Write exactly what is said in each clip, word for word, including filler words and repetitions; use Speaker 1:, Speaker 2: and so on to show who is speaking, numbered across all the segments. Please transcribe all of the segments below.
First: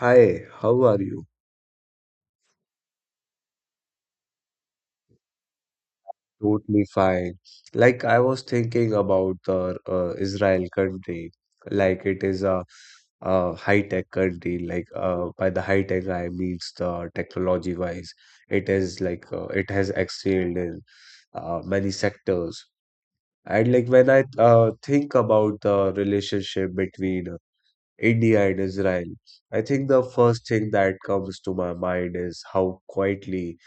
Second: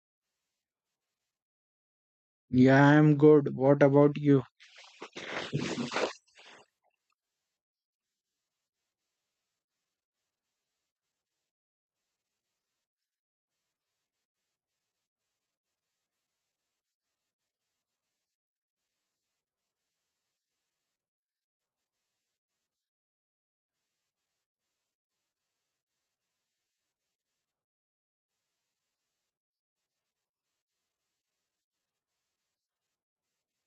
Speaker 1: Hi, how are you?
Speaker 2: Yeah, I'm good. What about you?
Speaker 1: Totally fine. Like I was thinking about the uh, Israel country, like it is a, a high-tech country. Like uh, by the high-tech I means the technology-wise, it is like uh, it has excelled in uh, many sectors. And like when I uh, think about the relationship between India and Israel, I think the first thing that comes to my mind is how quietly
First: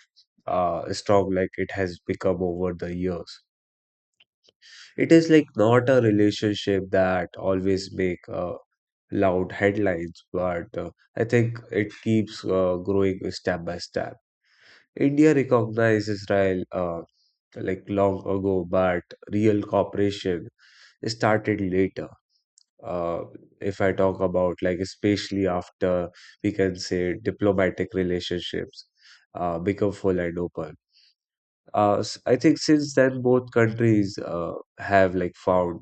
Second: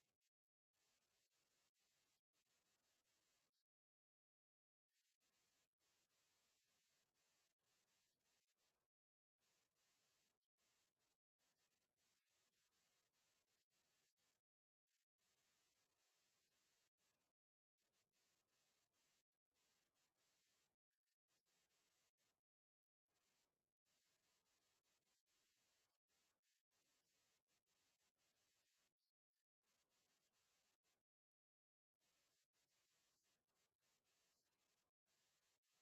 Speaker 1: uh, strong like it has become over the years. It is like not a relationship that always make uh, loud headlines, but uh, I think it keeps uh, growing step by step. India recognized Israel uh, like long ago, but real cooperation started later. Uh, if I talk about like especially after we can say diplomatic relationships uh, become full and open. Uh, s- I think since then, both countries uh, have like found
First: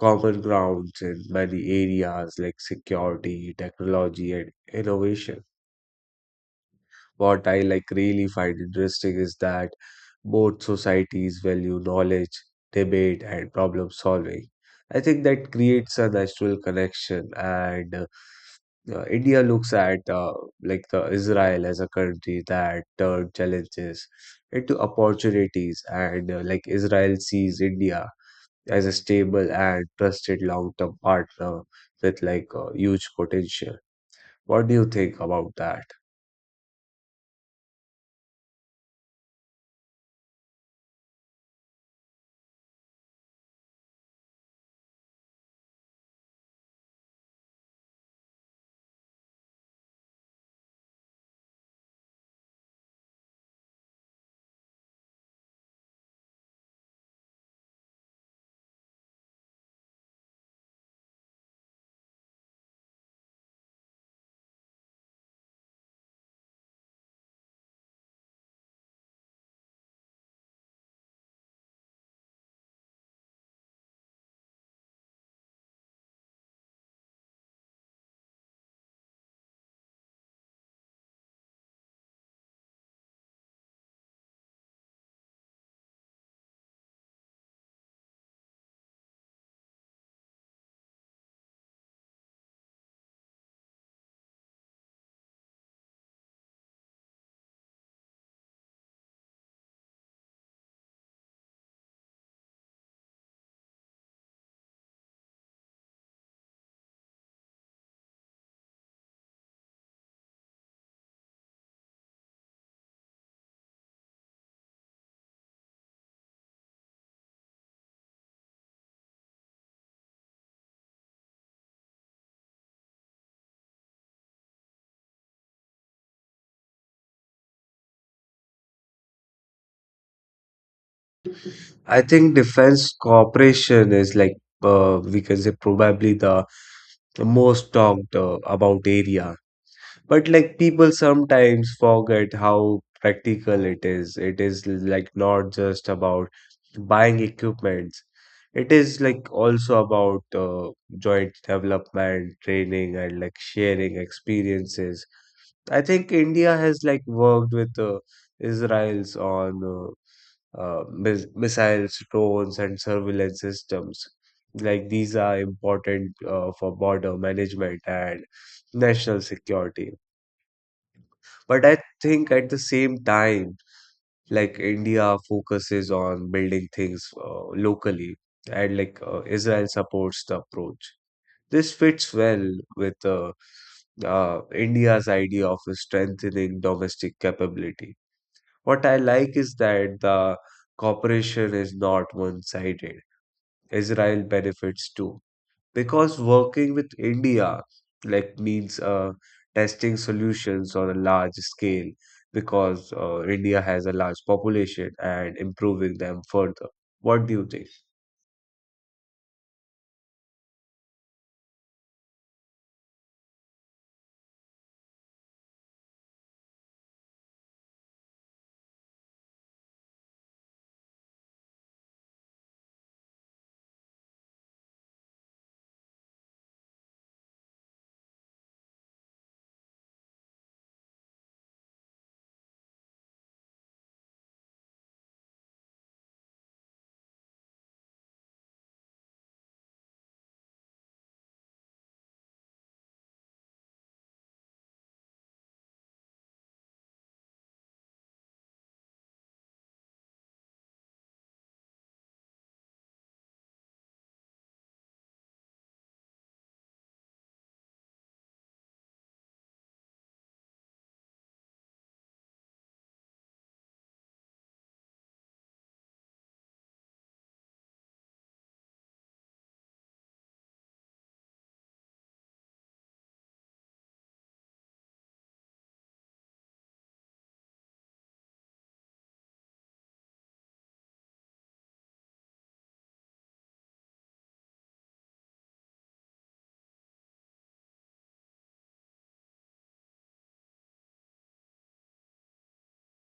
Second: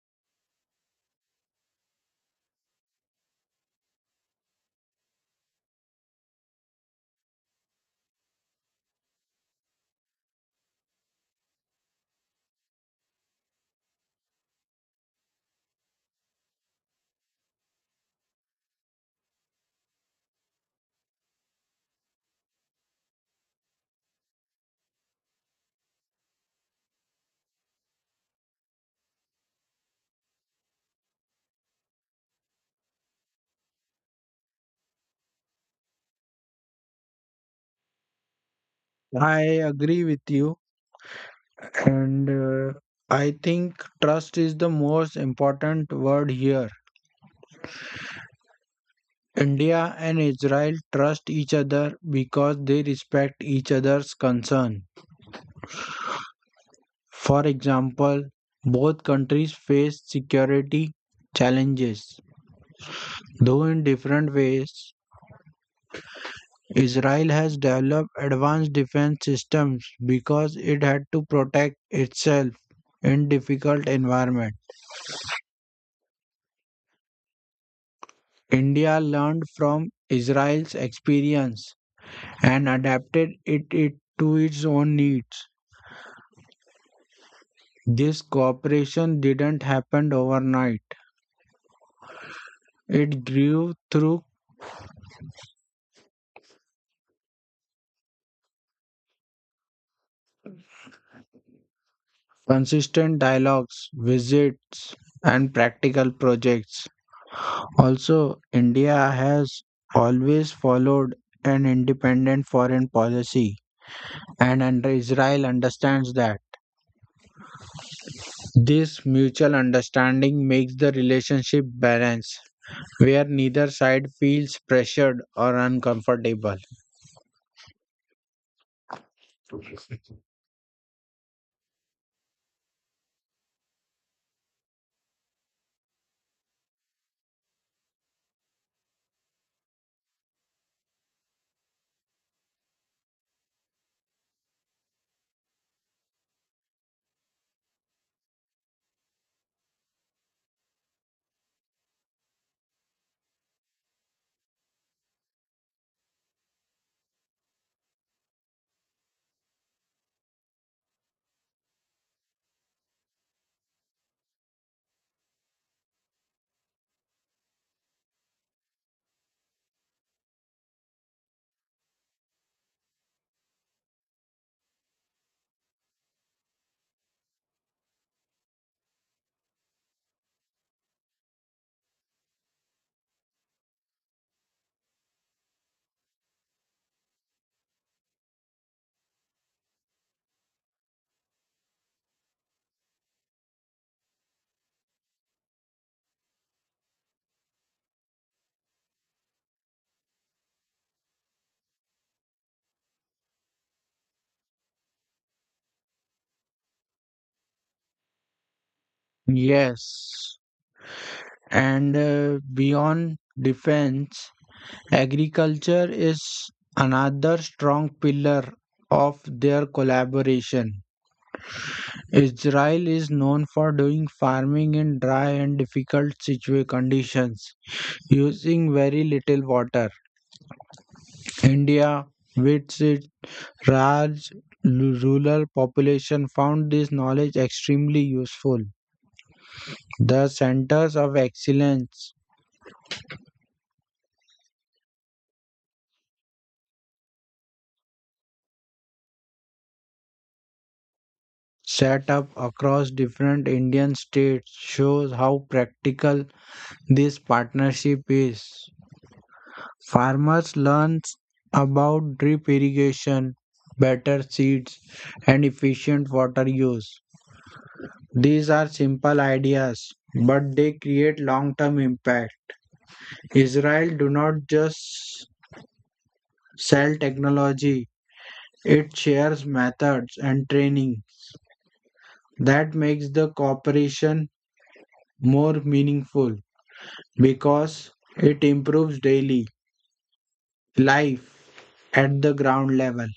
Speaker 1: common grounds in many areas like security, technology, and innovation. What I like really find interesting is that both societies value knowledge, debate, and problem solving. I think that creates a natural connection, and uh, uh, India looks at uh, like the Israel as a country that turned challenges into opportunities, and uh, like Israel sees India as a stable and trusted long-term partner with like uh, huge potential. What do you think about that?
Speaker 2: I agree with you. And uh, I think trust is the most important word here. India and Israel trust each other because they respect each other's concern. For example, both countries face security challenges, though in different ways. Israel has developed advanced defense systems because it had to protect itself in difficult environments. India learned from Israel's experience and adapted it, it to its own needs. This cooperation didn't happen overnight. It grew through consistent dialogues, visits, and practical projects. Also, India has always followed an independent foreign policy, and under Israel understands that. This mutual understanding makes the relationship balanced, where neither side feels pressured or uncomfortable.
Speaker 1: I think defense cooperation is like uh, we can say probably the most talked uh, about area. But like people sometimes forget how practical it is. It is like not just about buying equipments. It is like also about uh, joint development, training, and like sharing experiences. I think India has like worked with uh, Israel's on uh, uh, mis- missiles, drones, and surveillance systems. Like these are important uh, for border management and national security. But I think at the same time, like India focuses on building things uh, locally, and like uh, Israel supports the approach. This fits well with uh, uh, India's idea of strengthening domestic capability. What I like is that the cooperation is not one-sided. Israel benefits too, because working with India like means uh, testing solutions on a large scale because uh, India has a large population and improving them further. What do you think?
Speaker 2: Yes, and uh, beyond defense, agriculture is another strong pillar of their collaboration. Israel is known for doing farming in dry and difficult situa- conditions using very little water. India, with its large lu- rural population, found this knowledge extremely useful. The centers of excellence set up across different Indian states shows how practical this partnership is. Farmers learn about drip irrigation, better seeds, and efficient water use. These are simple ideas, but they create long-term impact. Israel do not just sell technology, it shares methods and training. That makes the cooperation more meaningful because it improves daily life at the ground level.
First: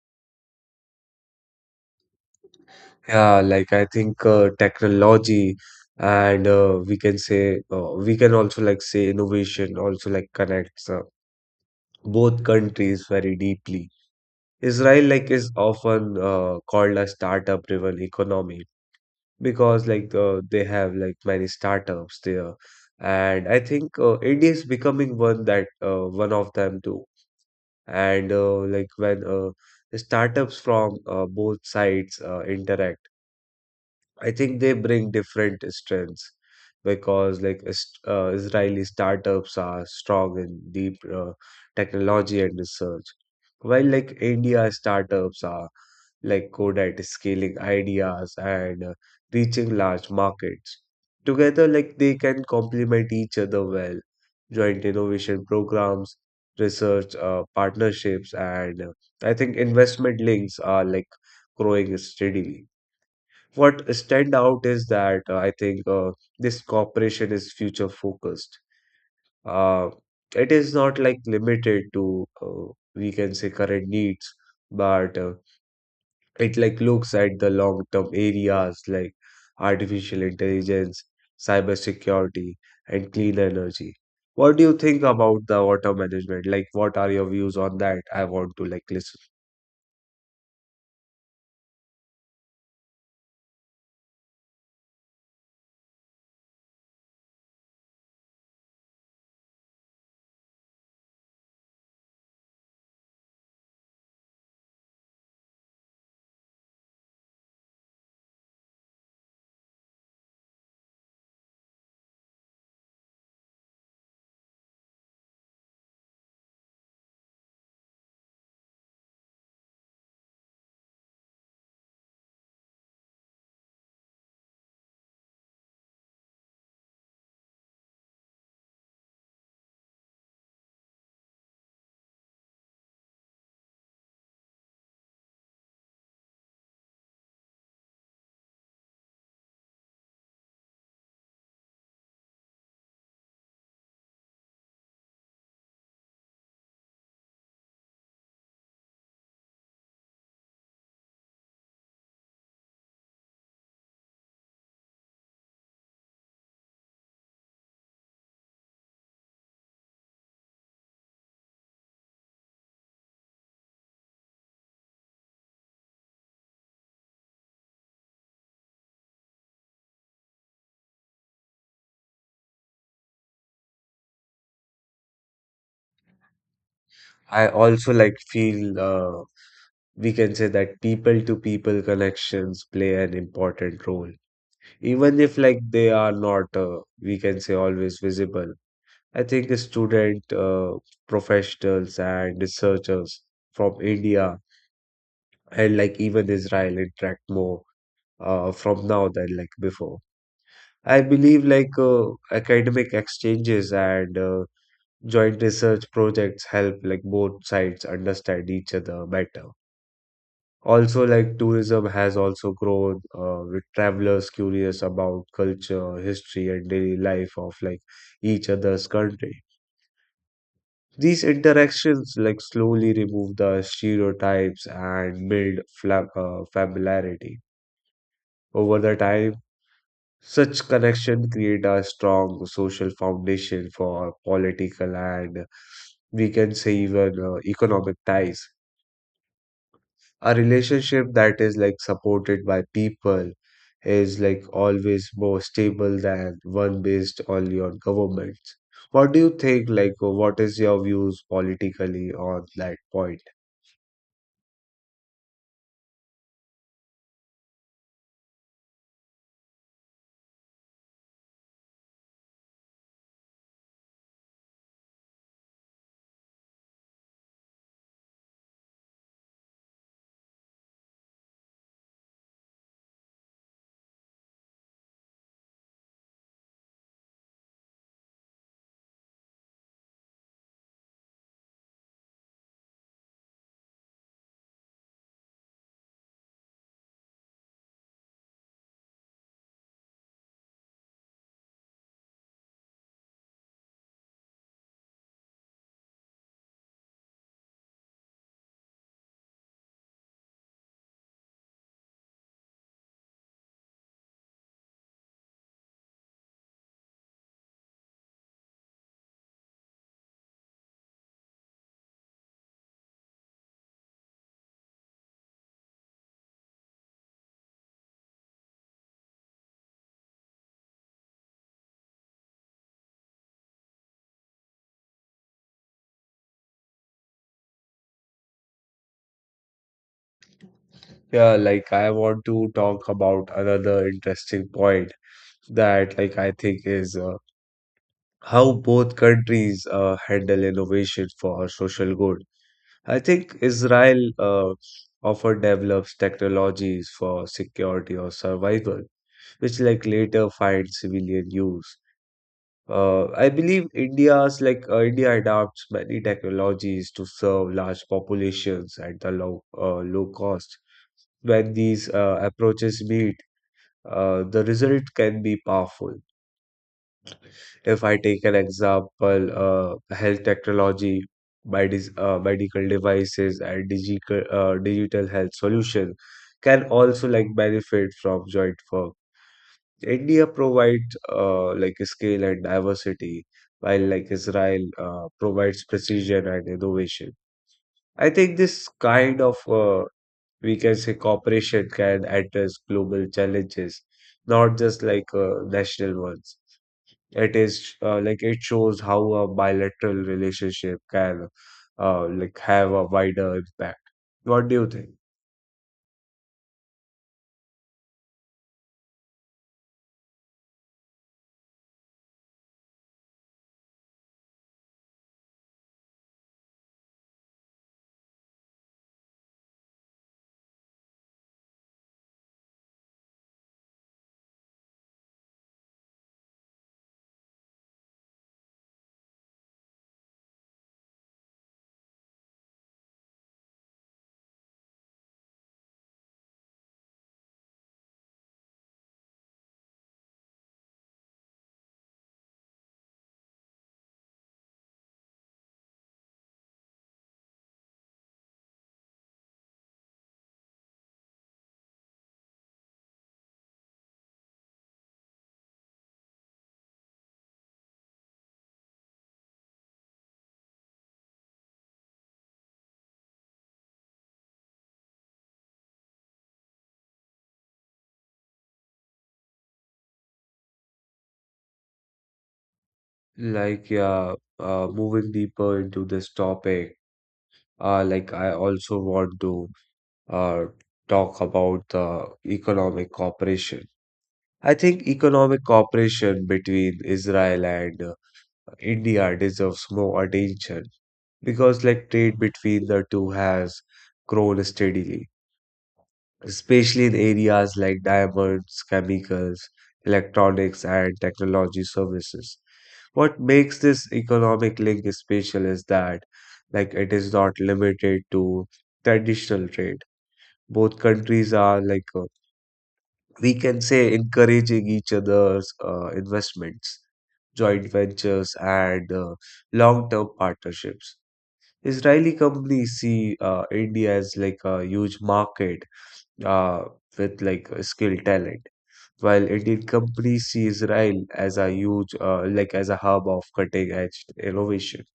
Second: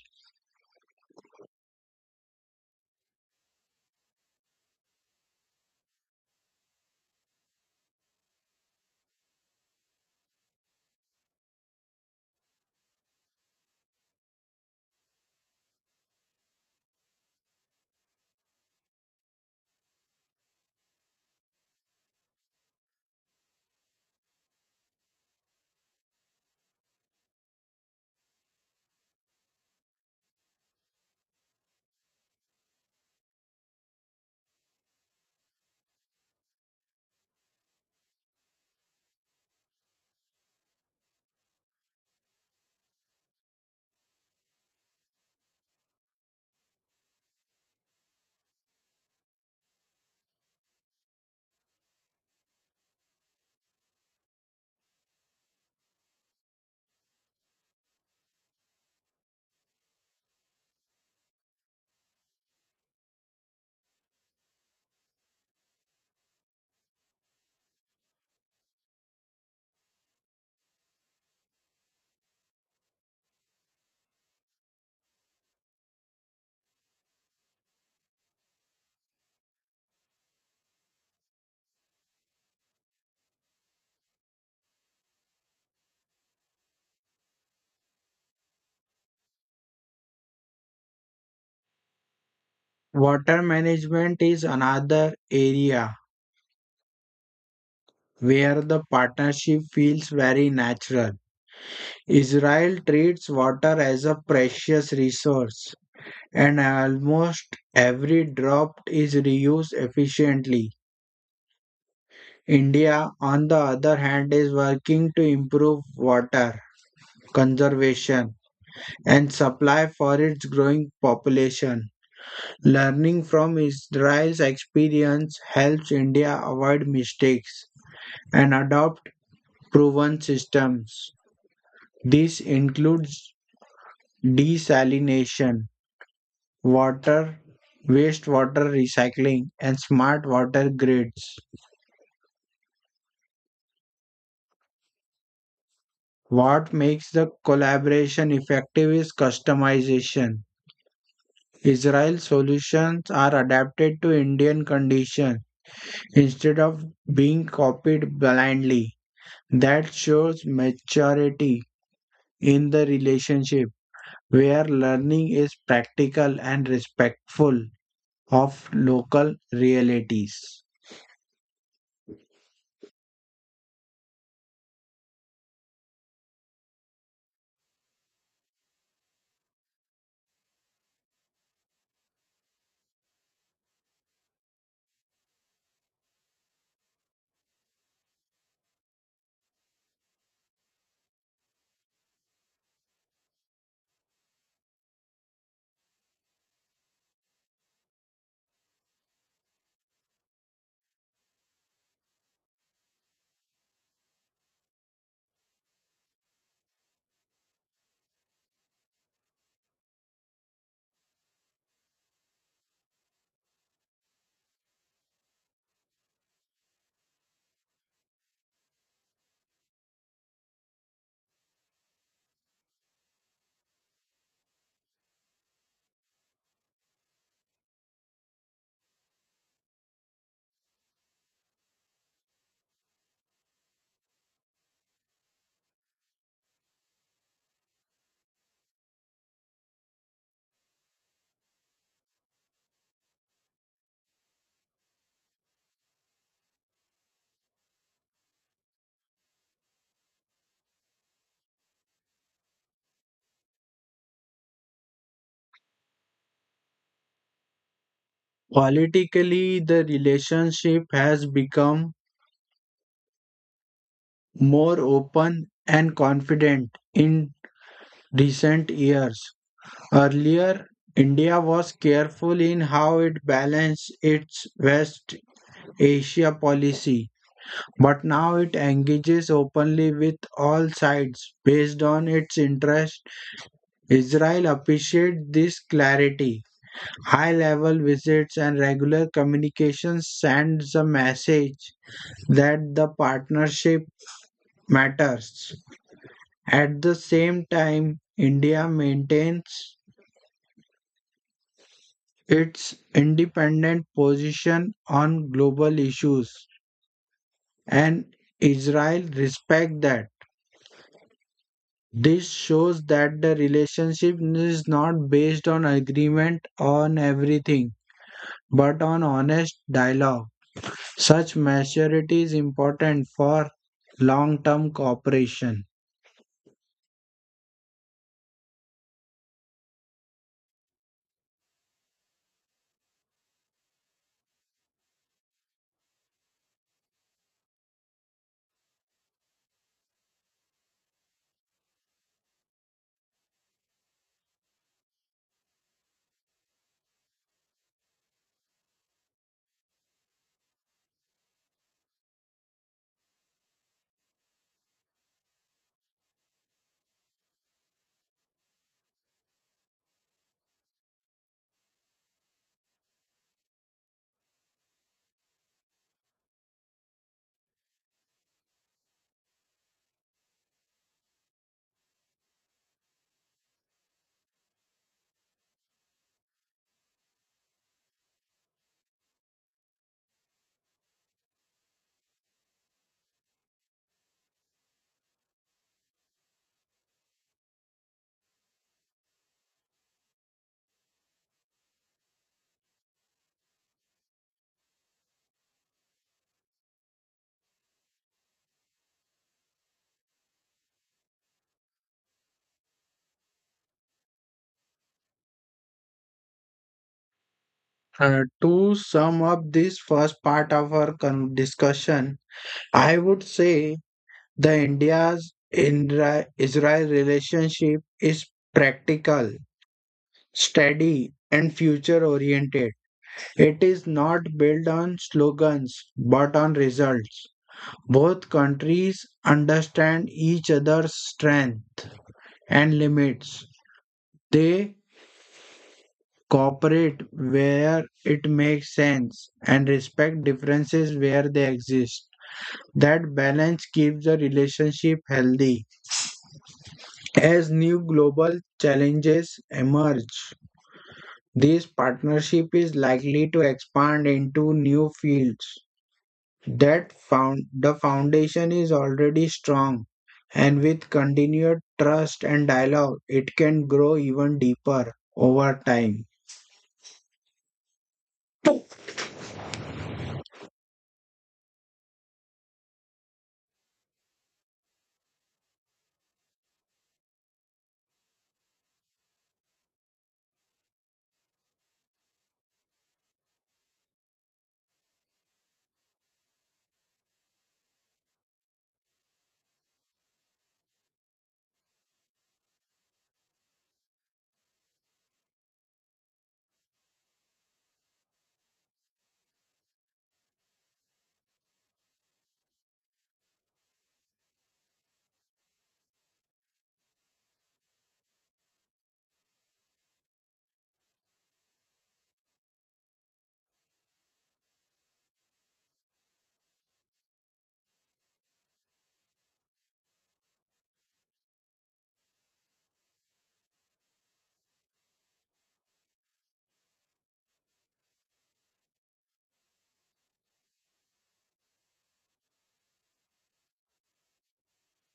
Speaker 1: Yeah, like I think uh, technology and uh, we can say uh, we can also like say innovation also like connects uh, both countries very deeply. Israel like is often uh, called a startup driven economy because like uh, they have like many startups there, and I think uh, India is becoming one that uh, one of them too, and uh, like when uh, startups from uh, both sides uh, interact. I think they bring different strengths because like is- uh, Israeli startups are strong in deep uh, technology and research, while like India startups are like Codette scaling ideas and uh, reaching large markets. Together, like they can complement each other well. Joint innovation programs, research uh, partnerships, and uh, I think investment links are like growing steadily. What stand out is that uh, I think uh, this cooperation is future focused. Uh, it is not like limited to uh, we can say current needs, but uh, it like looks at the long-term areas like artificial intelligence, cybersecurity, and clean energy. What do you think about the water management? Like, what are your views on that? I want to like listen.
Speaker 2: Water management is another area where the partnership feels very natural. Israel treats water as a precious resource, and almost every drop is reused efficiently. India, on the other hand, is working to improve water conservation and supply for its growing population. Learning from Israel's experience helps India avoid mistakes and adopt proven systems. This includes desalination, water, wastewater recycling, and smart water grids. What makes the collaboration effective is customization. Israel's solutions are adapted to Indian conditions instead of being copied blindly. That shows maturity in the relationship where learning is practical and respectful of local realities.
Speaker 1: I also like feel uh, we can say that people to people connections play an important role, even if like they are not uh, we can say always visible. I think the student uh, professionals and researchers from India and like even Israel interact more uh, from now than like before. I believe like uh, academic exchanges and uh, joint research projects help like both sides understand each other better. Also, like tourism has also grown uh, with travelers curious about culture, history, and daily life of like each other's country. These interactions like slowly remove the stereotypes and build fla- uh, familiarity over the time. Such connection create a strong social foundation for political and we can say even uh, economic ties. A relationship that is like supported by people is like always more stable than one based only on governments. What do you think? Like, uh, what is your views politically on that point?
Speaker 2: Politically, the relationship has become more open and confident in recent years. Earlier, India was careful in how it balanced its West Asia policy. But now it engages openly with all sides based on its interest. Israel appreciates this clarity. High level visits and regular communication sends a message that the partnership matters. At the same time, India maintains its independent position on global issues and Israel respects that. This shows that the relationship is not based on agreement on everything, but on honest dialogue. Such maturity is important for long term cooperation.
Speaker 1: Yeah, like I want to talk about another interesting point that like I think is uh, how both countries uh, handle innovation for social good. I think Israel uh, often develops technologies for security or survival, which like later find civilian use. Uh, I believe India's like uh, India adopts many technologies to serve large populations at the low uh, low cost. When these uh, approaches meet, uh, the result can be powerful. If I take an example, uh, health technology, medis uh, medical devices, and digital, uh, digital health solution can also like benefit from joint work. India provides uh, like scale and diversity, while like Israel uh, provides precision and innovation. I think this kind of uh, we can say cooperation can address global challenges, not just like uh, national ones. It is uh, like it shows how a bilateral relationship can uh, like have a wider impact. What do you think?
Speaker 2: Uh, to sum up this first part of our con- discussion, I would say the India's Indra- Israel relationship is practical, steady, and future oriented. It is not built on slogans but on results. Both countries understand each other's strengths and limits. They cooperate where it makes sense and respect differences where they exist. That balance keeps the relationship healthy. As new global challenges emerge, this partnership is likely to expand into new fields that found the foundation is already strong, and with continued trust and dialogue it can grow even deeper over time.
Speaker 1: Like, yeah, uh, moving deeper into this topic, uh, like I also want to uh, talk about the economic cooperation. I think economic cooperation between Israel and uh, India deserves more attention because, like, trade between the two has grown steadily, especially in areas like diamonds, chemicals, electronics, and technology services. What makes this economic link special is that, like, it is not limited to traditional trade. Both countries are like uh, we can say encouraging each other's uh, investments, joint ventures, and uh, long-term partnerships. Israeli companies see uh, India as like a huge market uh, with like uh, skill talent. While Indian companies see Israel as a huge, uh, like as a hub of cutting edge innovation.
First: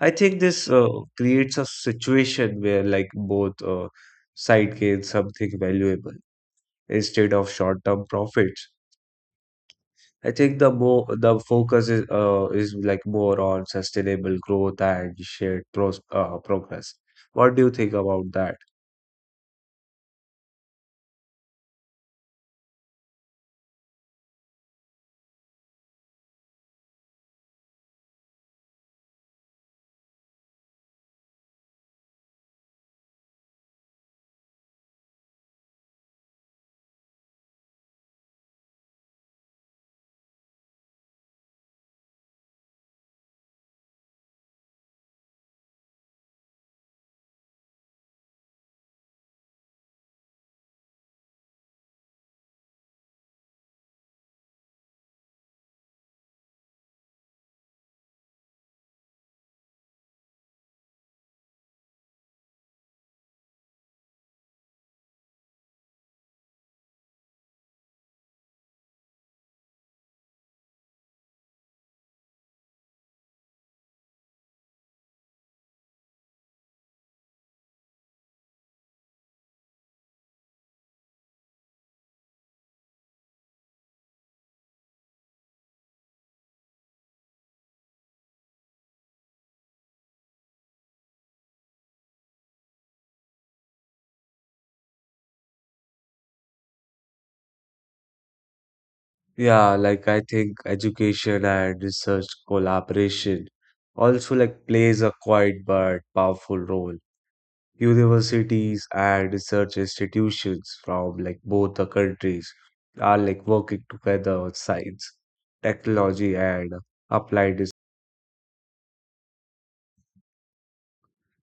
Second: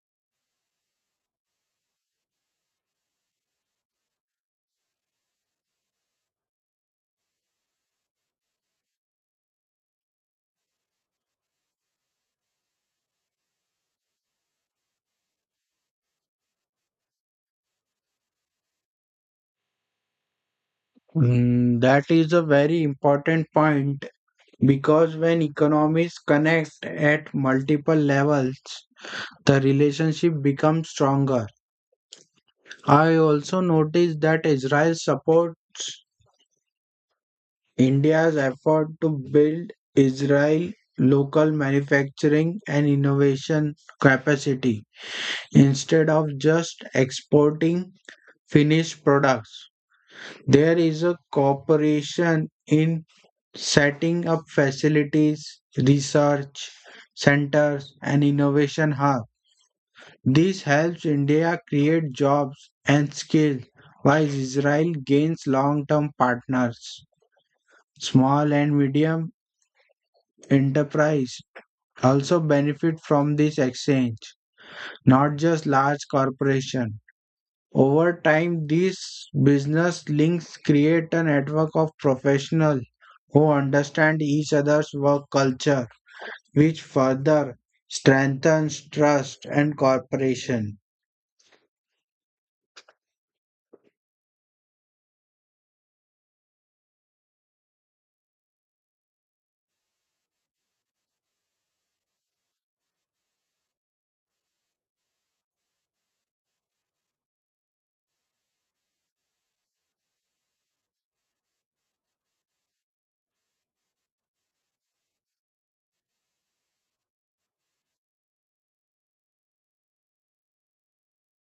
Speaker 1: I think this uh, creates a situation where like both uh, side gain something valuable instead of short-term profits. I think the more the focus is uh, is like more on sustainable growth and shared pros uh, progress. What do you think about that?
Speaker 2: Mm, that is a very important point because when economies connect at multiple levels the relationship becomes stronger. I also noticed that Israel support India's effort to build Israel local manufacturing and innovation capacity instead of just exporting finished products. There is a cooperation in setting up facilities, research centers, and innovation hubs. This helps India create jobs and skills while Israel gains long term partners. Small and medium enterprise also benefit from this exchange, not just large corporations. Over time, these business links create a network of professionals who understand each other's work culture, which further strengthens trust and cooperation.
Speaker 1: Yeah, like I think education and research collaboration also like plays a quiet but powerful role. Universities and research institutions from like both the countries are like working together on science, technology, and applied research.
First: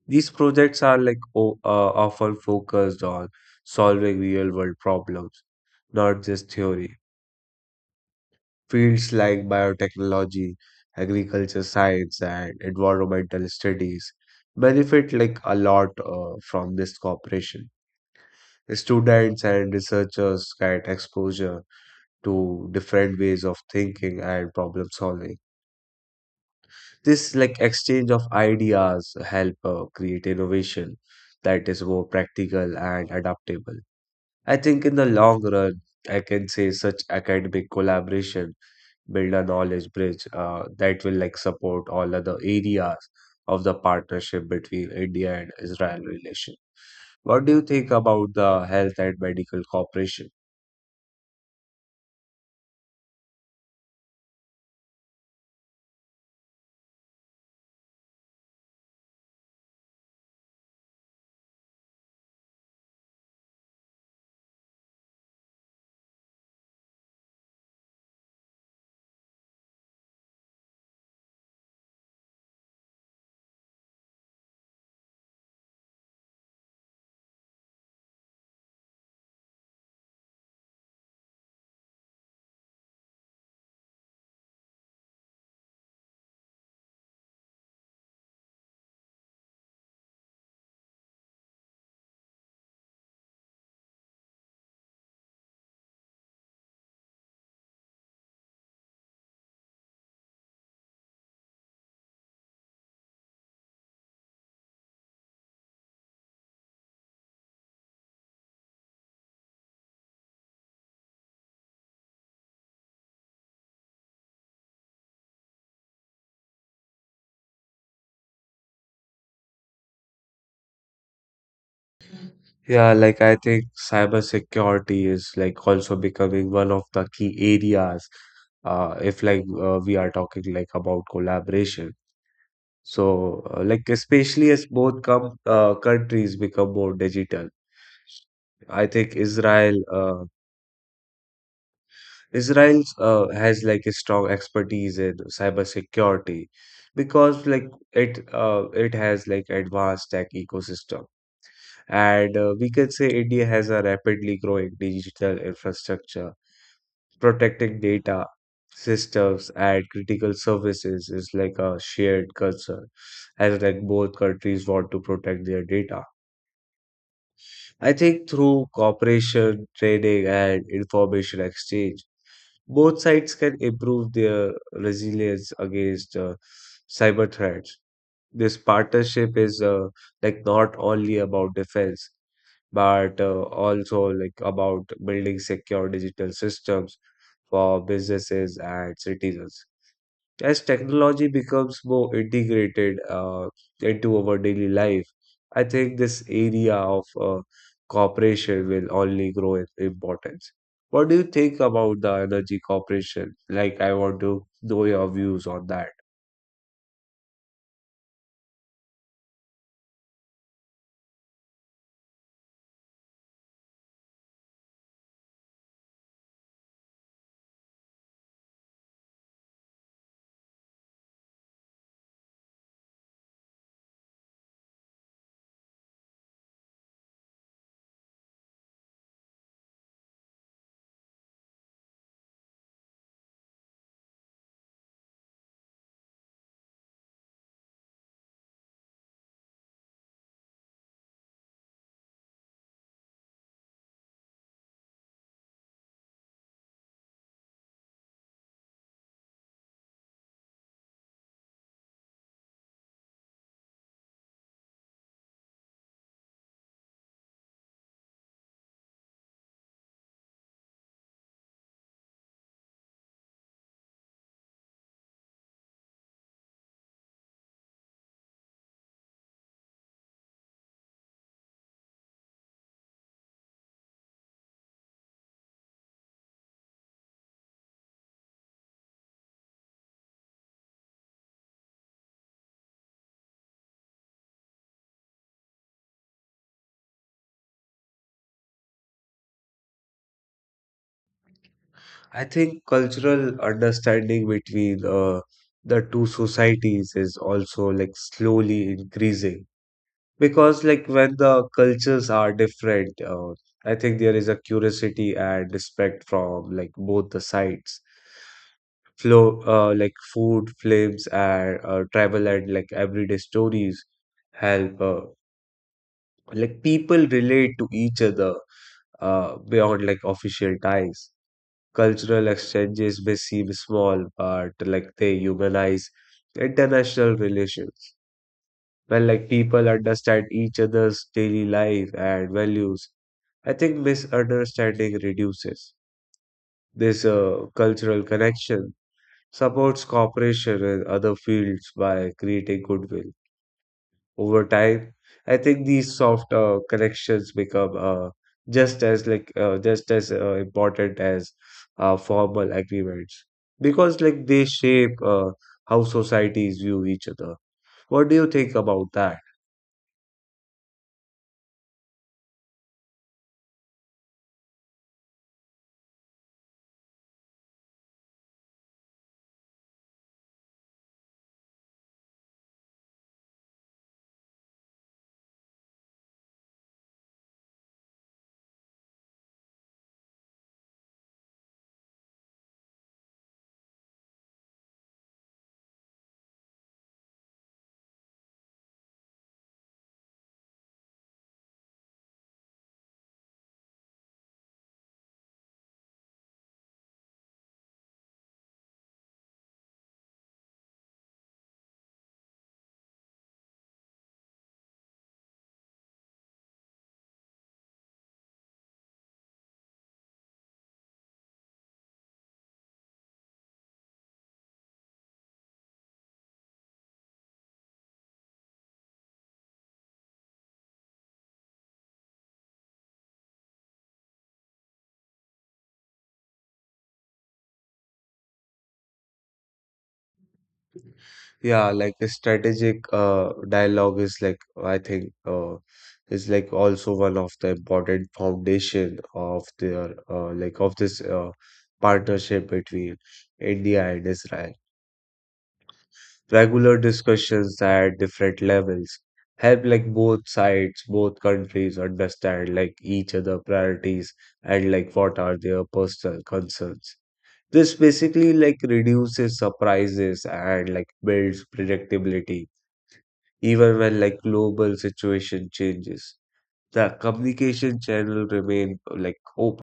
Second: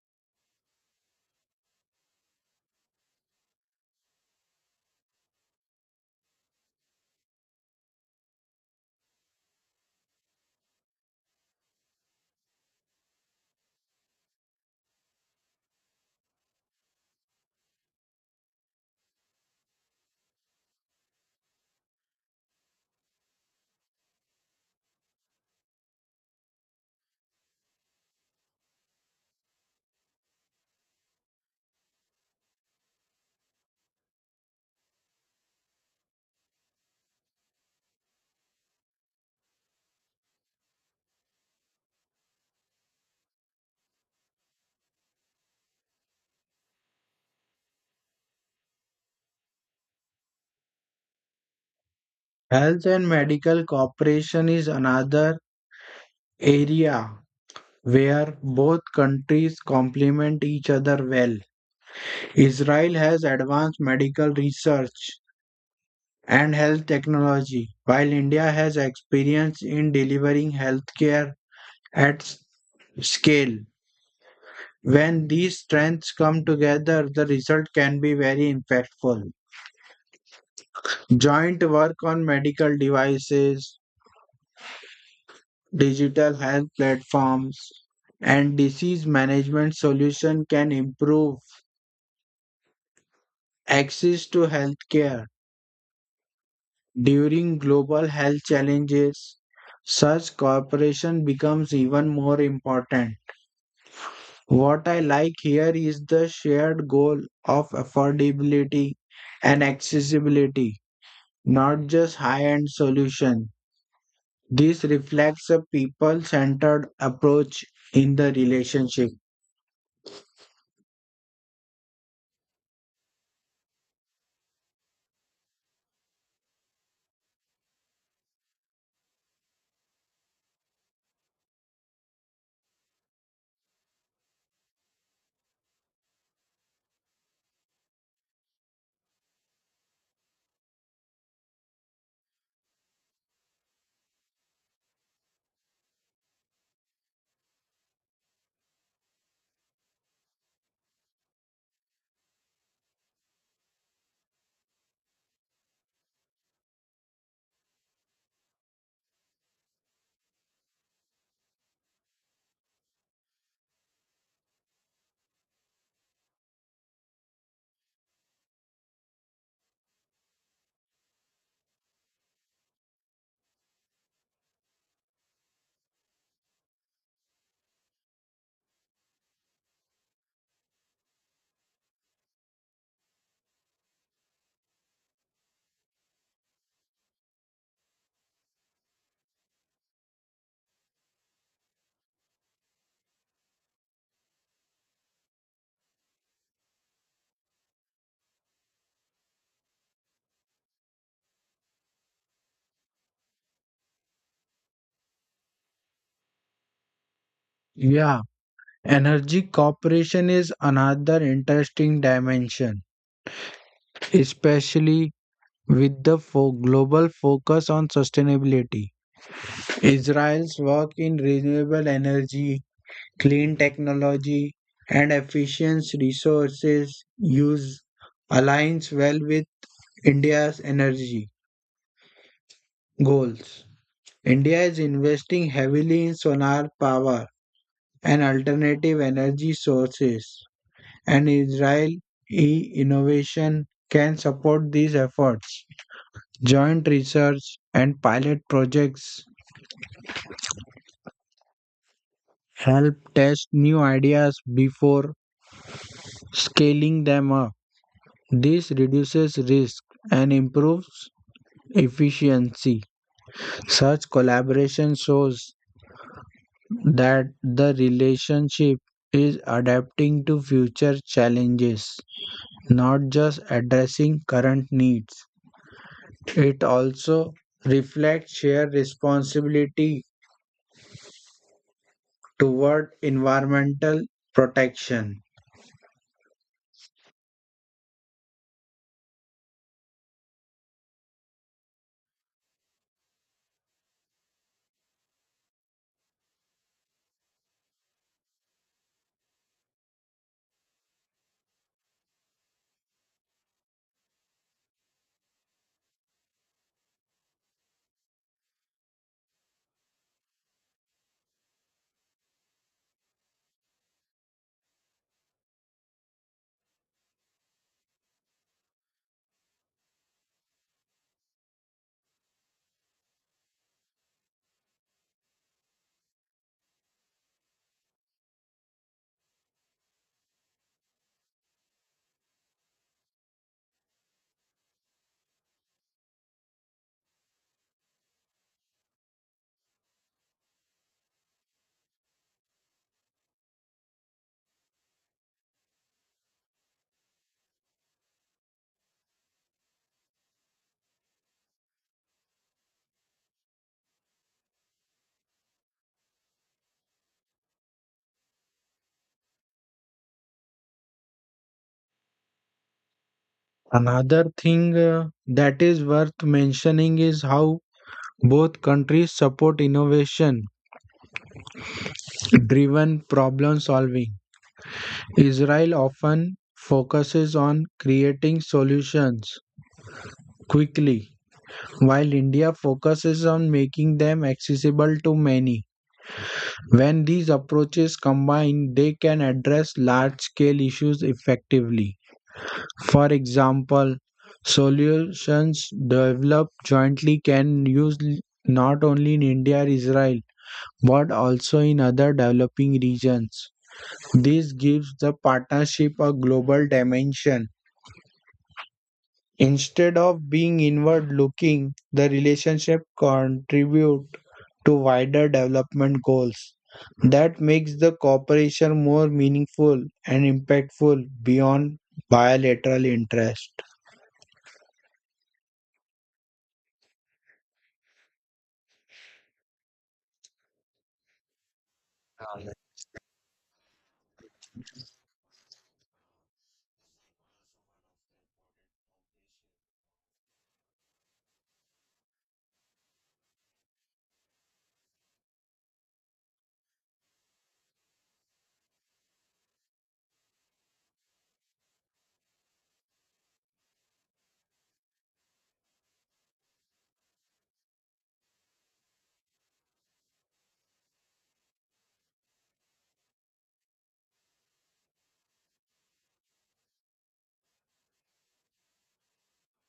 Speaker 1: These projects are like o uh, often focused on solving real world problems, not just theory. Fields like biotechnology, agriculture science, and environmental studies benefit like a lot uh, from this cooperation. Students and researchers get exposure to different ways of thinking and problem solving. This like exchange of ideas help uh, create innovation that is more practical and adaptable. I think in the long run, I can say such academic collaboration build a knowledge bridge uh, that will like support all other areas of the partnership between India and Israel relation. What do you think about the health and medical cooperation?
Speaker 2: Health and medical cooperation is another area where both countries complement each other well. Israel has advanced medical research and health technology, while India has experience in delivering healthcare at scale. When these strengths come together, the result can be very impactful. Joint work on medical devices, digital health platforms, and disease management solutions can improve access to healthcare during global health challenges. Such cooperation becomes even more important. What I like here is the shared goal of affordability and accessibility, not just high-end solution. This reflects a people-centered approach in the relationship.
Speaker 1: Yeah, like I think cybersecurity is like also becoming one of the key areas uh, if like uh, we are talking like about collaboration. So, uh, like especially as both com uh, countries become more digital, I think Israel uh, Israel uh, has like a strong expertise in cybersecurity because like it uh, it has like advanced tech ecosystem and uh, we can say India has a rapidly growing digital infrastructure. Protecting data systems and critical services is like a shared concern as like both countries want to protect their data. I think through cooperation, training, and information exchange, both sides can improve their resilience against uh, cyber threats. This partnership is uh, like not only about defense, but uh, also like about building secure digital systems for businesses and citizens as technology becomes more integrated uh, into our daily life. I think this area of uh, cooperation will only grow in importance. What do you think about the energy cooperation? Like, I want to know your views on that.
Speaker 2: Yeah, energy cooperation is another interesting dimension, especially with the fo- global focus on sustainability. Israel's work in renewable energy, clean technology, and efficient resources use aligns well with India's energy goals. India is investing heavily in solar power and alternative energy sources, and Israeli innovation can support these efforts. Joint research and pilot projects help test new ideas before scaling them up. This reduces risk and improves efficiency. Such collaboration shows that the relationship is adapting to future challenges, not just addressing current needs. It also reflects shared responsibility toward environmental protection.
Speaker 1: I think cultural understanding between uh, the two societies is also like slowly increasing because like when the cultures are different uh, I think there is a curiosity and respect from like both the sides. Flow uh, like food films and uh, travel and like everyday stories help uh, like people relate to each other uh, beyond like official ties. Cultural exchanges may seem small but like they humanize international relations. When like people understand each other's daily life and values, I think misunderstanding reduces. This uh, cultural connection supports cooperation in other fields by creating goodwill. Over time, I think these soft uh, connections become uh, just as like uh, just as uh, important as uh, formal agreements because like they shape uh, how societies view each other. What do you think about that?
Speaker 2: Another thing uh, that is worth mentioning is how both countries support innovation driven problem solving. Israel often focuses on creating solutions quickly, while India focuses on making them accessible to many. When these approaches combine, they can address large scale issues effectively. For example, solutions developed jointly can use l- not only in India or Israel but also in other developing regions. This gives the partnership a global dimension. Instead of being inward looking, the relationship contributes to wider development goals. That makes the cooperation more meaningful and impactful beyond bilateral interest.
Speaker 1: Yeah, like a strategic uh, dialogue is like I think uh, is like also one of the important foundation of their uh, like of this uh, partnership between India and Israel. Regular discussions at different levels help like both sides, both countries understand like each other priorities and like what are their personal concerns. This basically like reduces surprises and like builds predictability even when like global situation changes. The communication channel remain like open.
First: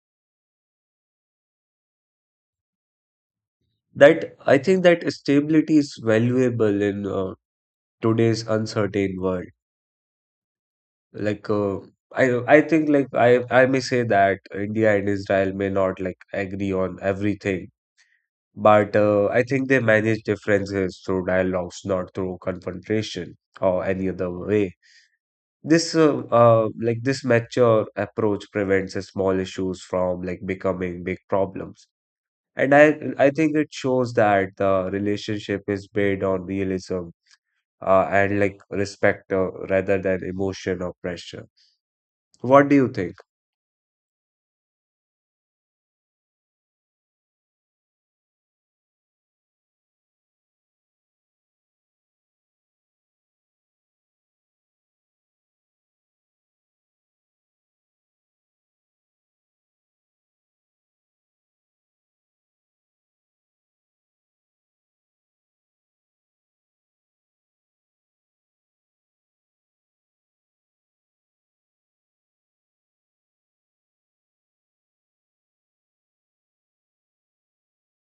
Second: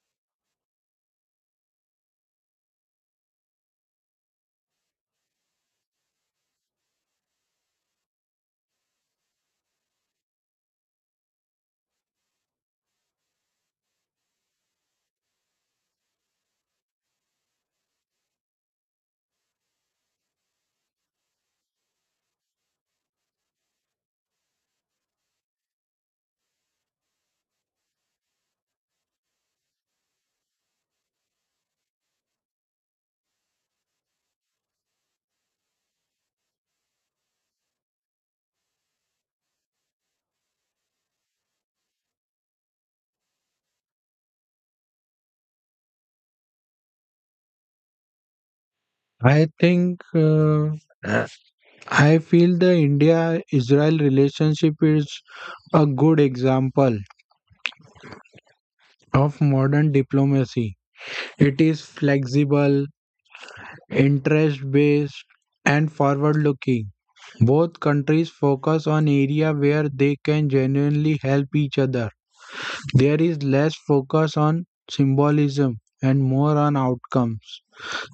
Speaker 1: That I think that stability is valuable in uh, today's uncertain world. Like uh, I I think like I I may say that India and Israel may not like agree on everything, but uh, I think they manage differences through dialogues, not through confrontation or any other way. This uh, uh, like this mature approach prevents uh, small issues from like becoming big problems. And I I think it shows that the relationship is based on realism uh, and like respect uh, rather than emotion or pressure. What do you think?
Speaker 2: I think uh, uh, I feel the India Israel relationship is a good example of modern diplomacy. It is flexible, interest based, and forward looking. Both countries focus on areas where they can genuinely help each other. There is less focus on symbolism and more on outcomes.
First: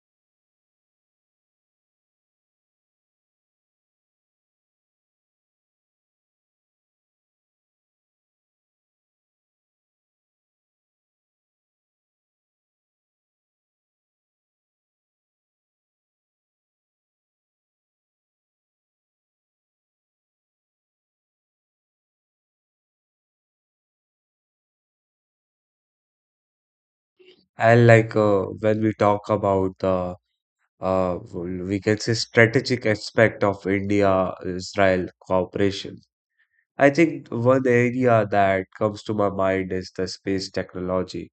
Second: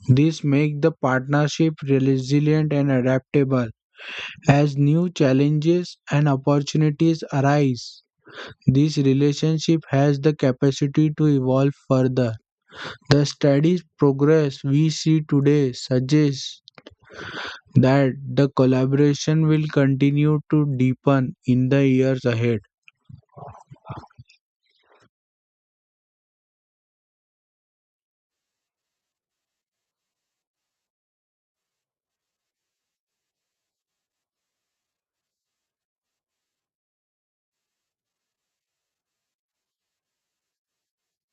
Speaker 2: This makes the partnership resilient and adaptable. As new challenges and opportunities arise, this relationship has the capacity to evolve further. The steady progress we see today suggests that the collaboration will continue to deepen in the years ahead.
Speaker 1: And like uh, when we talk about the uh, we can say strategic aspect of India-Israel cooperation. I think one area that comes to my mind is the space technology.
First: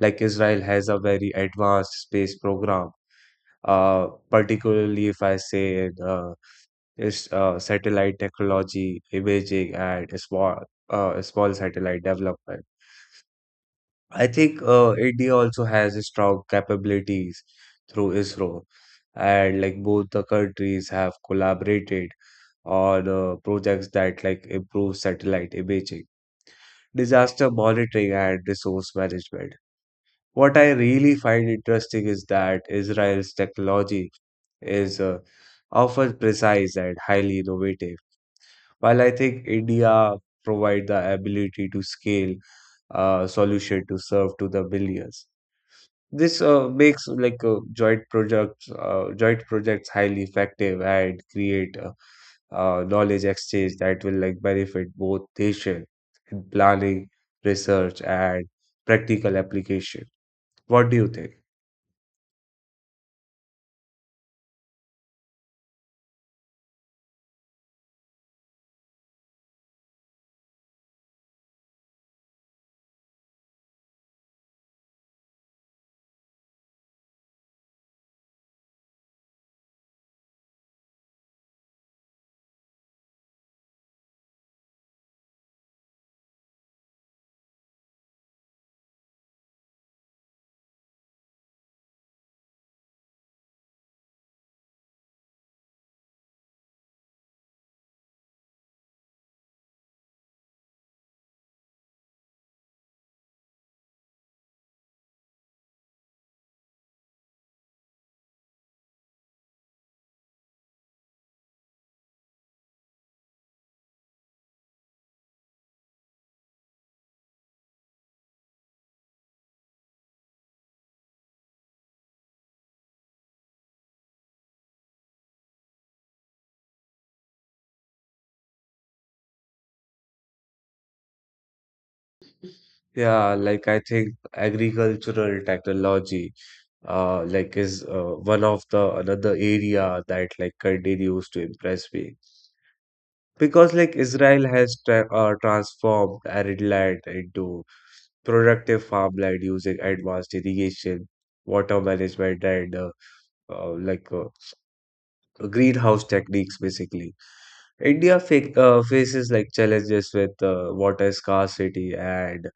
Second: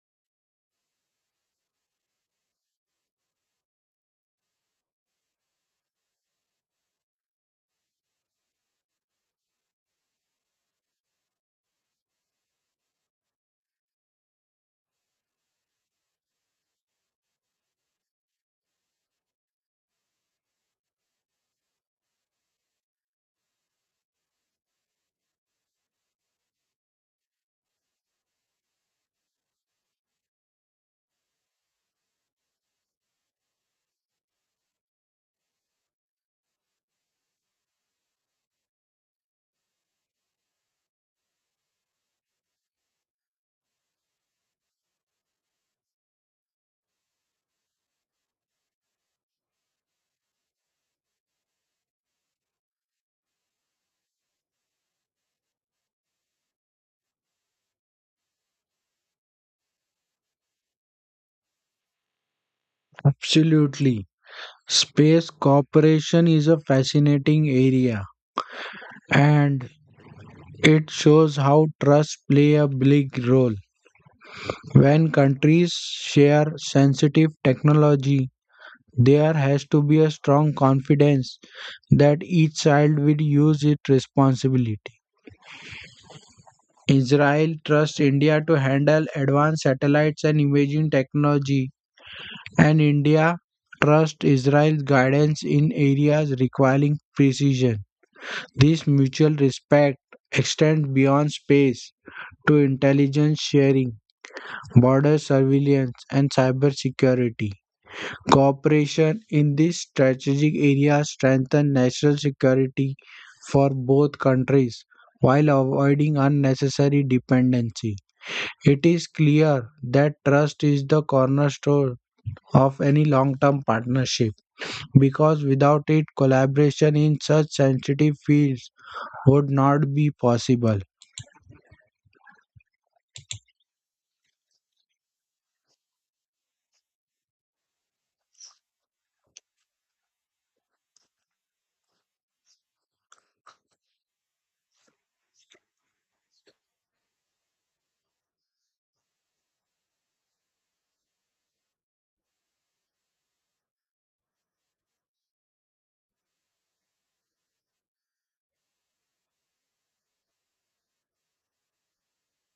Speaker 1: Like Israel has a very advanced space program, uh, particularly if I say uh, is uh, satellite technology, imaging, and small uh, small satellite development. I think uh, India also has strong capabilities through ISRO, and like both the countries have collaborated on uh, projects that like improve satellite imaging, disaster monitoring, and resource management. What I really find interesting is that Israel's technology is uh, often precise and highly innovative, while I think India provide the ability to scale uh, solution to serve to the billions. This uh, makes like uh, joint projects uh, joint projects highly effective and create a, uh, knowledge exchange that will like benefit both nation in planning, research, and practical application. What do you think?
Speaker 2: Absolutely. Space cooperation is a fascinating area and it shows how trust play a big role. When countries share sensitive technology, there has to be a strong confidence that each side will use it responsibly. Israel trusts India to handle advanced satellites and imaging technology, and India trusts Israel's guidance in areas requiring precision. This mutual respect extends beyond space to intelligence sharing, border surveillance, and cybersecurity. Cooperation in these strategic areas strengthens national security for both countries while avoiding unnecessary dependency. It is clear that trust is the cornerstone of any long term partnership because without it, collaboration in such sensitive fields would not be possible.
Speaker 1: Yeah, like I think agricultural technology uh like is uh, one of the another area that like continues to impress me because like Israel has tra uh, transformed arid land into productive farmland using advanced irrigation, water management and uh, uh, like uh, greenhouse techniques basically. India fa uh, faces like challenges with uh, water scarcity and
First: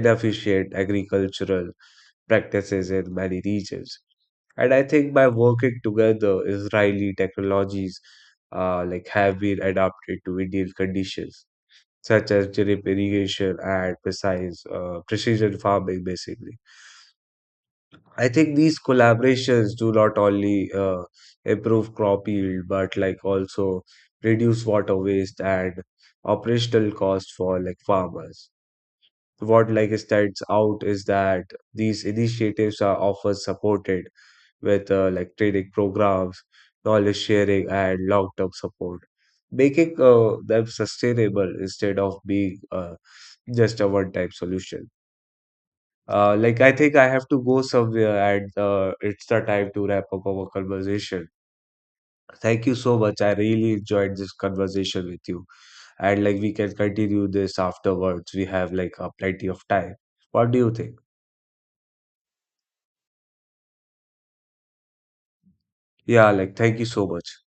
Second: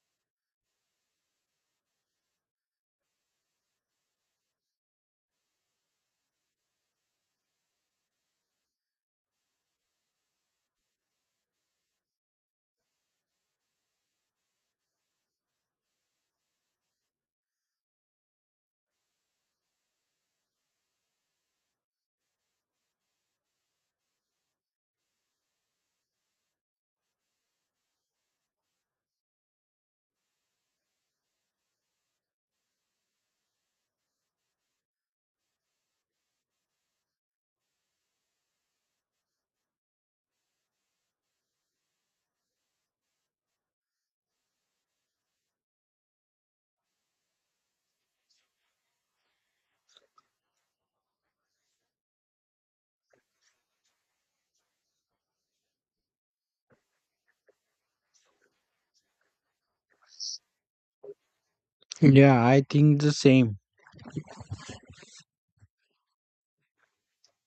Speaker 1: inefficient agricultural practices in many regions. And I think by working together, Israeli technologies uh, like have been adapted to Indian conditions, such as drip irrigation and precise uh, precision farming. Basically, I think these collaborations do not only uh, improve crop yield, but like also reduce water waste and operational cost for like farmers. What like stands out is that these initiatives are often supported with uh, like training programs, knowledge sharing, and long-term support, making uh, them sustainable instead of being uh, just a one-time solution. Uh, like I think I have to go somewhere, and uh, it's the time to wrap up our conversation. Thank you so much. I really enjoyed this conversation with you, and like we can continue this afterwards. We have like uh, plenty of time. What do you think?
Speaker 2: Yeah, I think the same.
Speaker 1: Yeah, like, thank you so much.